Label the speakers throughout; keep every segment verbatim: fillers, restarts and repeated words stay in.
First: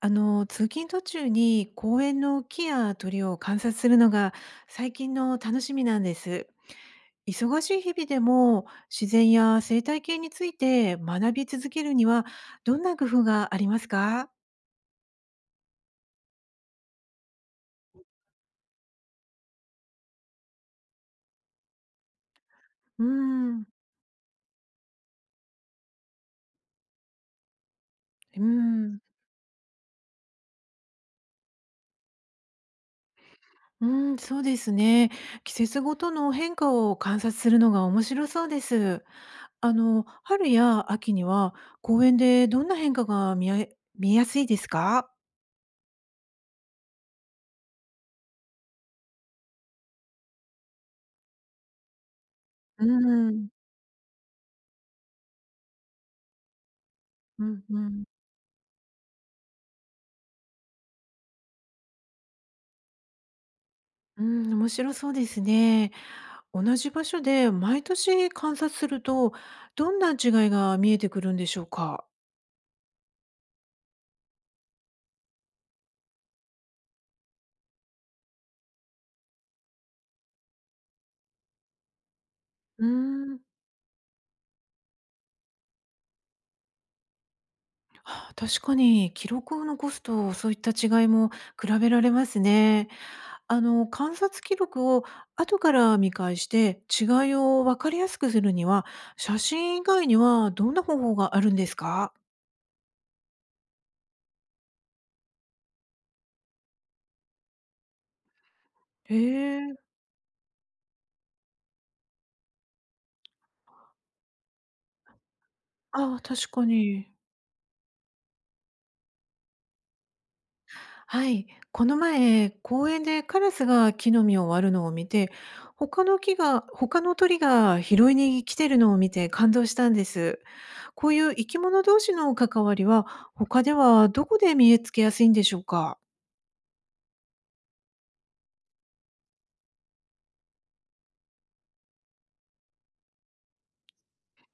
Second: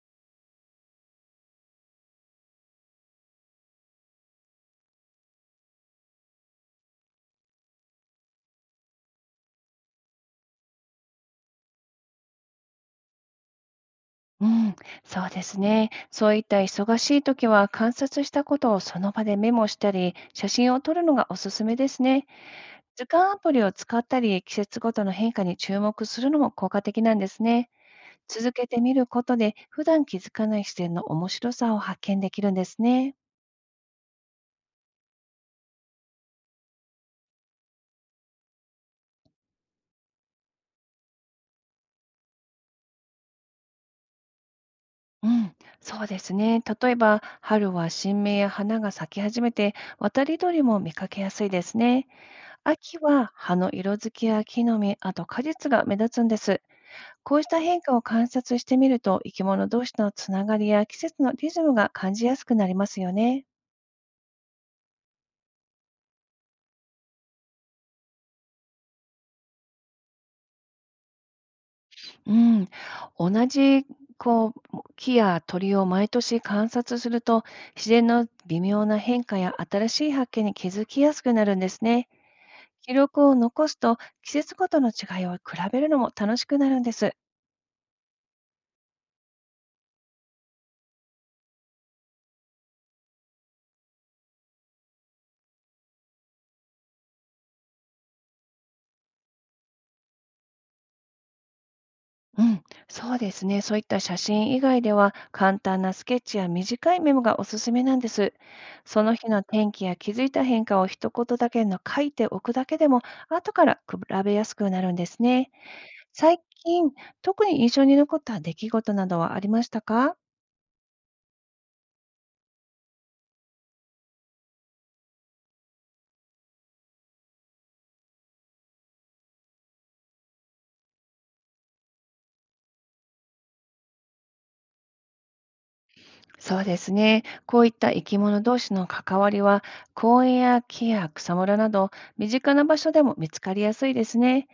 Speaker 1: あの、通勤途中に公園の木や鳥を観察するのが最近の楽しみなんです。忙しい日々でも自然や生態系について学び続けるにはどんな工夫がありますか？
Speaker 2: うん、そうですね。そういった忙しい時は観察したことをその場でメモしたり、写真を撮るのがおすすめですね。
Speaker 1: う
Speaker 2: 図鑑アプリ
Speaker 1: ん、
Speaker 2: を使ったり、季節ごとの変化に注目するのも効果的なんですね。
Speaker 1: う
Speaker 2: 続けてみ
Speaker 1: ん、
Speaker 2: ることで、普段気づかない視点の面白さを発見できるんですね。
Speaker 1: うん、そうですね。季節ごとの変化を観察するのが面白そうです。あの、春や秋には公園でどんな変化が見え見えやすいですか？
Speaker 2: うん、そうですね。例えば、春は新芽や花が咲き始めて、渡り鳥も見かけやすいですね。
Speaker 1: う
Speaker 2: 秋は
Speaker 1: ん、
Speaker 2: 葉の色づきや木の実、あと果実が目立つんです。こう
Speaker 1: う
Speaker 2: した
Speaker 1: ん、う
Speaker 2: 変化を
Speaker 1: ん。
Speaker 2: 観察してみると、生き物同士のつながりや季節のリズムが感じやすくなりますよね。
Speaker 1: うん、面白そうですね。同じ場所で毎年観察すると、どんな違いが見えてくるんでしょうか。
Speaker 2: うん、同じこう木や鳥を毎年観察すると、自然の微妙な変化や新しい発見に気づきやすくなるんですね。
Speaker 1: うー
Speaker 2: 記録を
Speaker 1: ん、
Speaker 2: 残すと季節ごとの違いを比べるのも楽しくなるんです。
Speaker 1: はあ、確かに記録を残すとそういった違いも比べられますね。あの、観察記録を後から見返して違いを分かりやすくするには、写真以外にはどんな方法があるんですか。
Speaker 2: うん、そうですね。そういった写真以外では、簡単なスケッチや短いメモがおすすめなんです。その
Speaker 1: へ
Speaker 2: 日の天
Speaker 1: え、
Speaker 2: 気や気づいた変化を一言だけの書いておくだけでも、後から比べやすくなるんですね。
Speaker 1: ああ、
Speaker 2: 最
Speaker 1: 確か
Speaker 2: 近、
Speaker 1: に。
Speaker 2: 特に印象に残った出来事などはありましたか？
Speaker 1: はい、この前公園でカラスが木の実を割るのを見て、他の木が他の鳥が拾いに来てるのを見て感動したんです。こういう生き物同士の関わりは他ではどこで見つけやすいんでしょうか？
Speaker 2: そうですね。こういった生き物同士の関わりは、公園や木や草むらなど、身近な場所でも見つかりやすいですね。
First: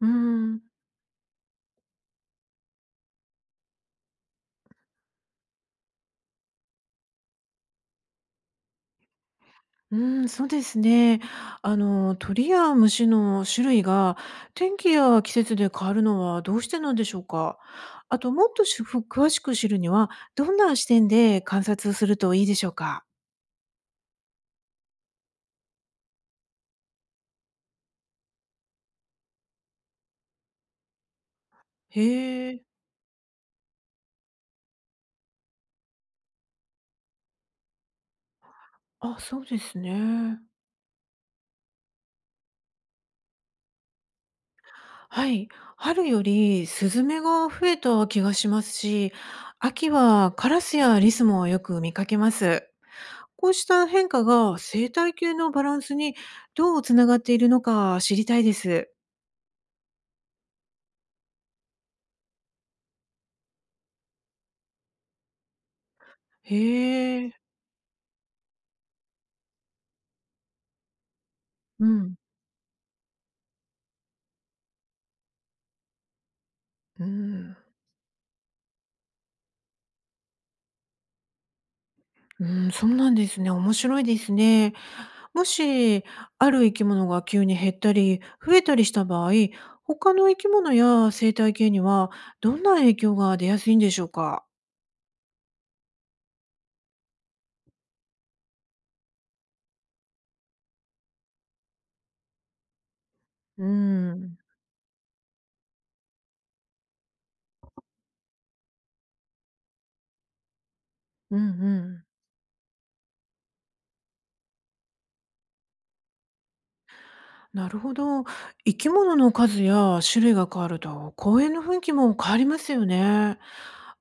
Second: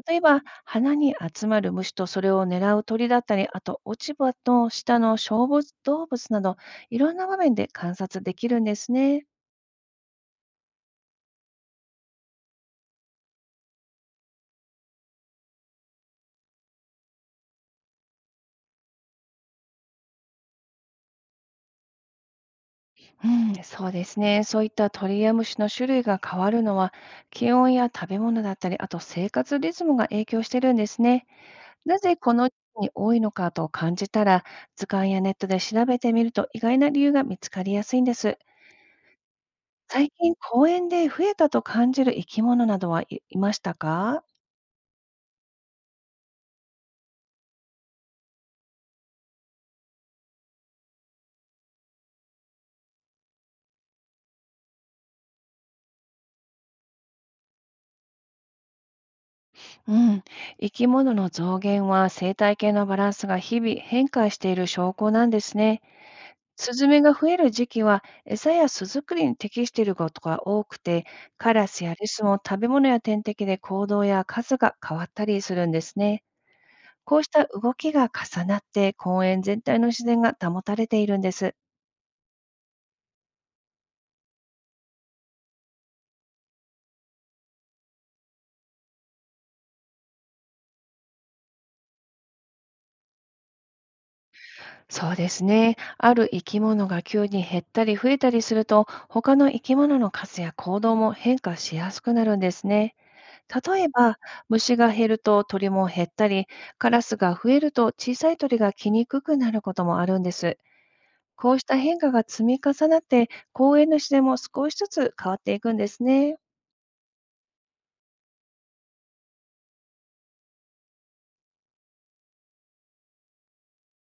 Speaker 1: うー
Speaker 2: 例えば、
Speaker 1: ん
Speaker 2: 花に集まる虫とそれを狙う鳥だったり、あと落ち葉の下の小物動物など、いろんな場面で観察できるんですね。
Speaker 1: うーん、そうですね。あの、鳥や虫の種類が天気や季節で変わるのはどうしてなんでしょうか？あと、もっとし詳しく知るには、どんな視点で観察をするといいでしょうか？
Speaker 2: うん、そうですね。そういった鳥や虫の種類が変わるのは、気温や食べ物だったり、あと生活リズムが影響してるんですね。なぜこの
Speaker 1: へ
Speaker 2: 地
Speaker 1: え、
Speaker 2: 域に多いのかと感じたら、図鑑やネットで調べてみると意外な理由が見つかりやすいんです。
Speaker 1: あ、そうです
Speaker 2: 最近
Speaker 1: ね。
Speaker 2: 公園で増えたと感じる生き物などはいいましたか？
Speaker 1: はい、春よりスズメが増えた気がしますし、秋はカラスやリスもよく見かけます。こうした変化が生態系のバランスにどうつながっているのか知りたいです。
Speaker 2: うん、生き物の増減は生態系のバランスが日々変化している証拠なんですね。
Speaker 1: へ
Speaker 2: スズメが増
Speaker 1: え、
Speaker 2: える時期は餌や巣作りに適していることが多くて、カラス
Speaker 1: う
Speaker 2: やリ
Speaker 1: ん、
Speaker 2: スも食べ物や天敵で行動や数が変わったりするんですね。
Speaker 1: う
Speaker 2: こうした
Speaker 1: ん。
Speaker 2: 動きが重なって公園全体の自然が保たれているんです。
Speaker 1: うーん、そうなんですね。面白いですね。もし、ある生き物が急に減ったり、増えたりした場合、他の生き物や生態系にはどんな影響が出やすいんでしょうか？
Speaker 2: そうですね。ある生き物が急に減ったり増えたりすると、他の生き物の数や行動も変化しやすくなるんですね。
Speaker 1: うー
Speaker 2: 例えば、
Speaker 1: ん、
Speaker 2: 虫が減ると鳥も減ったり、カラスが増えると小さい鳥が来にくくなることもあるんです。
Speaker 1: うんう
Speaker 2: こうした変
Speaker 1: ん。
Speaker 2: 化が積み重なって、公園の自然も少しずつ変わっていくんですね。
Speaker 1: なるほど。生き物の数や種類が変わると、公園の雰囲気も変わりますよね。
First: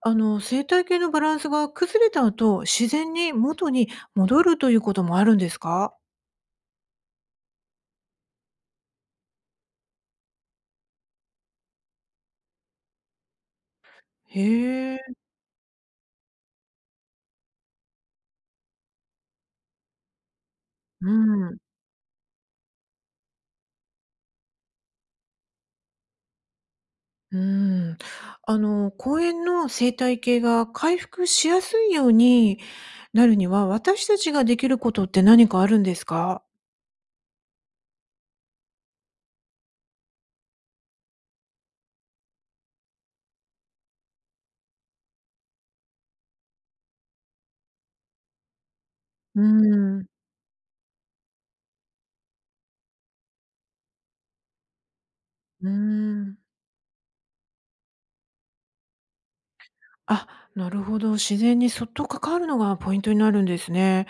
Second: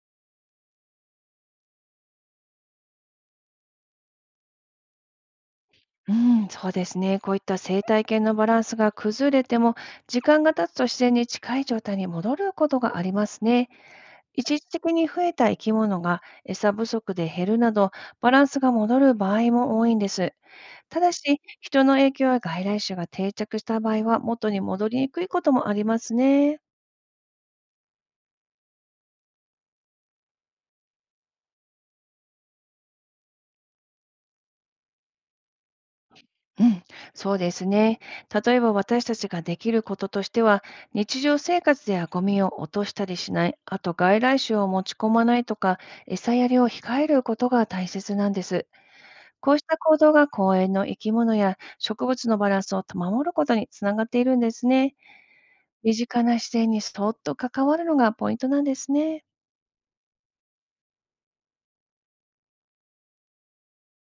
Speaker 1: あの、生態系のバランスが崩れた後、自然に元に戻るということもあるんですか？
Speaker 2: うん、そうですね。こういった生態系のバランスが崩れても、時間が経つと自然に近い状態に戻ることがありますね。一時的
Speaker 1: へえ、
Speaker 2: に増えた生き物が餌不足で減るなど、バランスが戻る場合も多いんです。た
Speaker 1: う
Speaker 2: だし、
Speaker 1: ん。
Speaker 2: 人の影響や外来種が定着した場合は、元に戻りにくいこともありますね。
Speaker 1: うーん。あの、公園の生態系が回復しやすいようになるには、私たちができることって何かあるんですか？
Speaker 2: うん、そうですね。例えば私たちができることとしては、日常生活ではゴミを落としたりしない、あと外来種を持ち込まないとか、餌やりを控えることが大切なんです。
Speaker 1: うー
Speaker 2: こうした行
Speaker 1: ん、
Speaker 2: 動が公園の生き物や植物のバランスを守ることにつながっているんですね。
Speaker 1: うー
Speaker 2: 身近な
Speaker 1: ん。
Speaker 2: 自然にそっと関わるのがポイントなんですね。
Speaker 1: あ、なるほど。自然にそっと関わるのがポイントになるんですね。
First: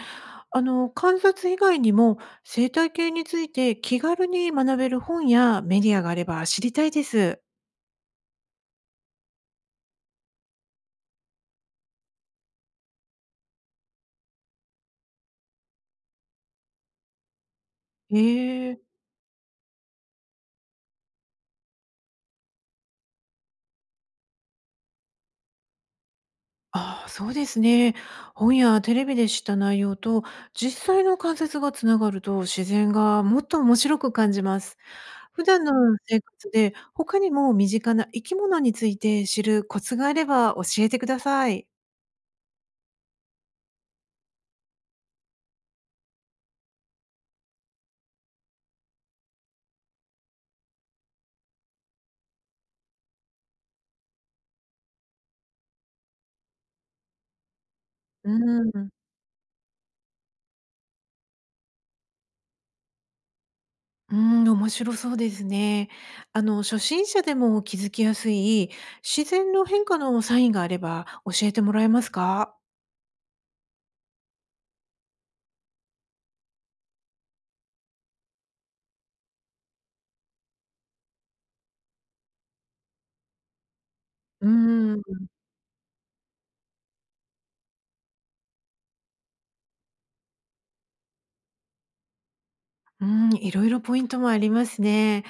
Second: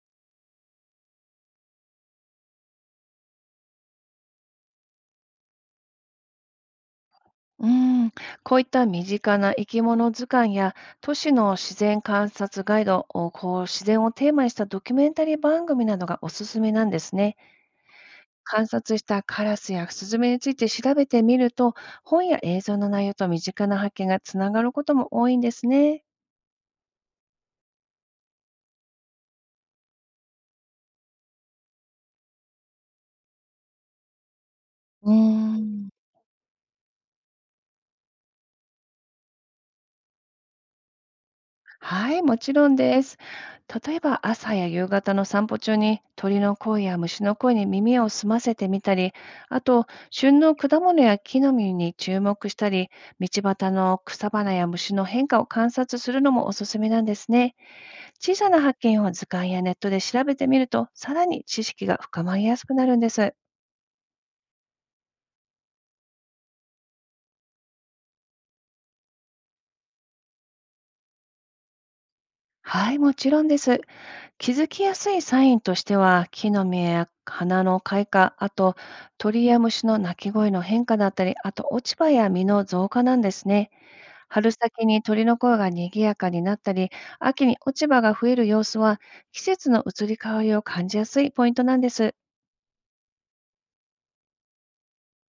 Speaker 1: あの、観察以外にも、生態系について気軽に学べる本やメディアがあれば知りたいです。
Speaker 2: うん、こういった身近な生き物図鑑や都市の自然観察ガイドをこう自然をテーマにしたドキュメンタリー番組などがおすすめなんですね。観
Speaker 1: へえ。
Speaker 2: 察したカラスやスズメについて調べてみると、本や映像の内容と身近な発見がつながることも多いんですね。
Speaker 1: ああ、そうですね。本やテレビで知った内容と実際の観察がつながると自然がもっと面白く感じます。
Speaker 2: うー
Speaker 1: 普段の
Speaker 2: ん
Speaker 1: 生活で他にも身近な生き物について知るコツがあれば教えてください。
Speaker 2: はい、もちろんです。例えば朝や夕方の散歩中に鳥の声や虫の声に耳を澄ませてみたり、あと旬の果物や木の実に注目したり、道端の草花や虫の変化を観察するのもおすすめなんですね。
Speaker 1: う
Speaker 2: 小さな発
Speaker 1: ん、
Speaker 2: 見を図鑑やネットで調べてみると、さらに知識が深まりやすくなるんです。
Speaker 1: うん、面白そうですね。あの、初心者でも気づきやすい自然の変化のサインがあれば教えてもらえますか？
Speaker 2: はい、もちろんです。気づきやすいサインとしては、木の実や花の開花、あと鳥や虫の鳴き声の変化だったり、あと落ち葉や実の増加なんですね。
Speaker 1: う
Speaker 2: 春先
Speaker 1: ん、
Speaker 2: に鳥の声が賑やかになったり、秋に落ち葉が増える様子は、季節の移り変わりを感じやすいポイントなんです。
Speaker 1: うん、いろいろポイントもありますね。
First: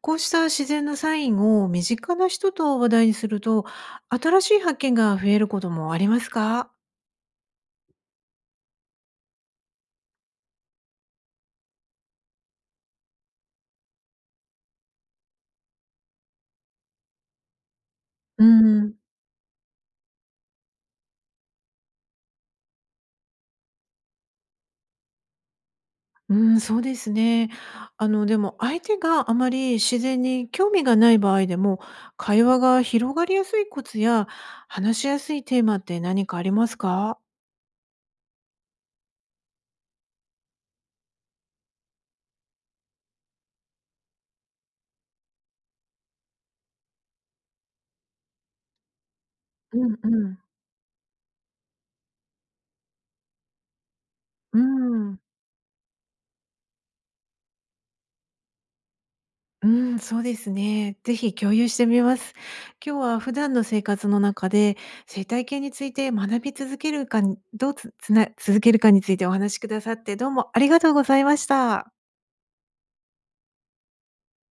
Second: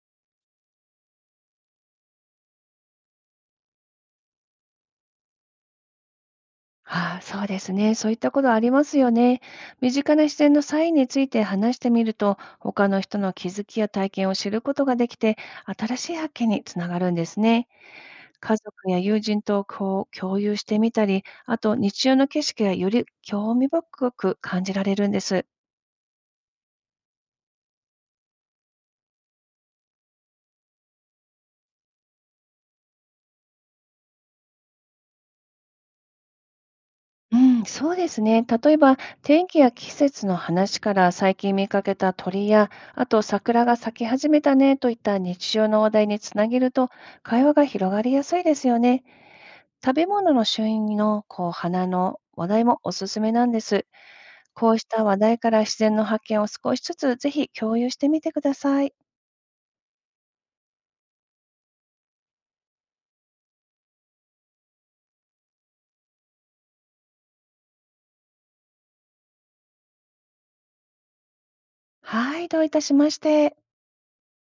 Speaker 1: こうした自然なサインを身近な人と話題にすると、新しい発見が増えることもありますか？
Speaker 2: ああ、そうですね。そういったことありますよね。身近な自然のサインについて話してみると、他の人の気づきや体験を知ることができて、新しい発見につながるんですね。
Speaker 1: う
Speaker 2: 家族
Speaker 1: ん、
Speaker 2: や友人とこう共有してみたり、あと日中の景色がより興味深く感じられるんです。
Speaker 1: うん、そうですね。あの、でも相手があまり自然に興味がない場合でも、会話が広がりやすいコツや、話しやすいテーマって何かありますか？
Speaker 2: うん、そうですね。例えば、天気や季節の話から最近見かけた鳥や、あと桜が咲き始めたねといった日常の話題につなげると、会話が広がりやすいですよね。
Speaker 1: う
Speaker 2: 食
Speaker 1: ん
Speaker 2: べ
Speaker 1: う
Speaker 2: 物
Speaker 1: ん。
Speaker 2: の旬のこう花の話題もおすすめなんです。
Speaker 1: うー
Speaker 2: こうした話
Speaker 1: ん。
Speaker 2: 題から自然の発見を少しずつぜひ共有してみてください。
Speaker 1: うん、そうですね。ぜひ共有してみます。今日は普段の生活の中で、生態系について学び続けるかにどうつつな続けるかについてお話しくださって、どうもありがとうございました。
Speaker 2: はい、どういたしまして。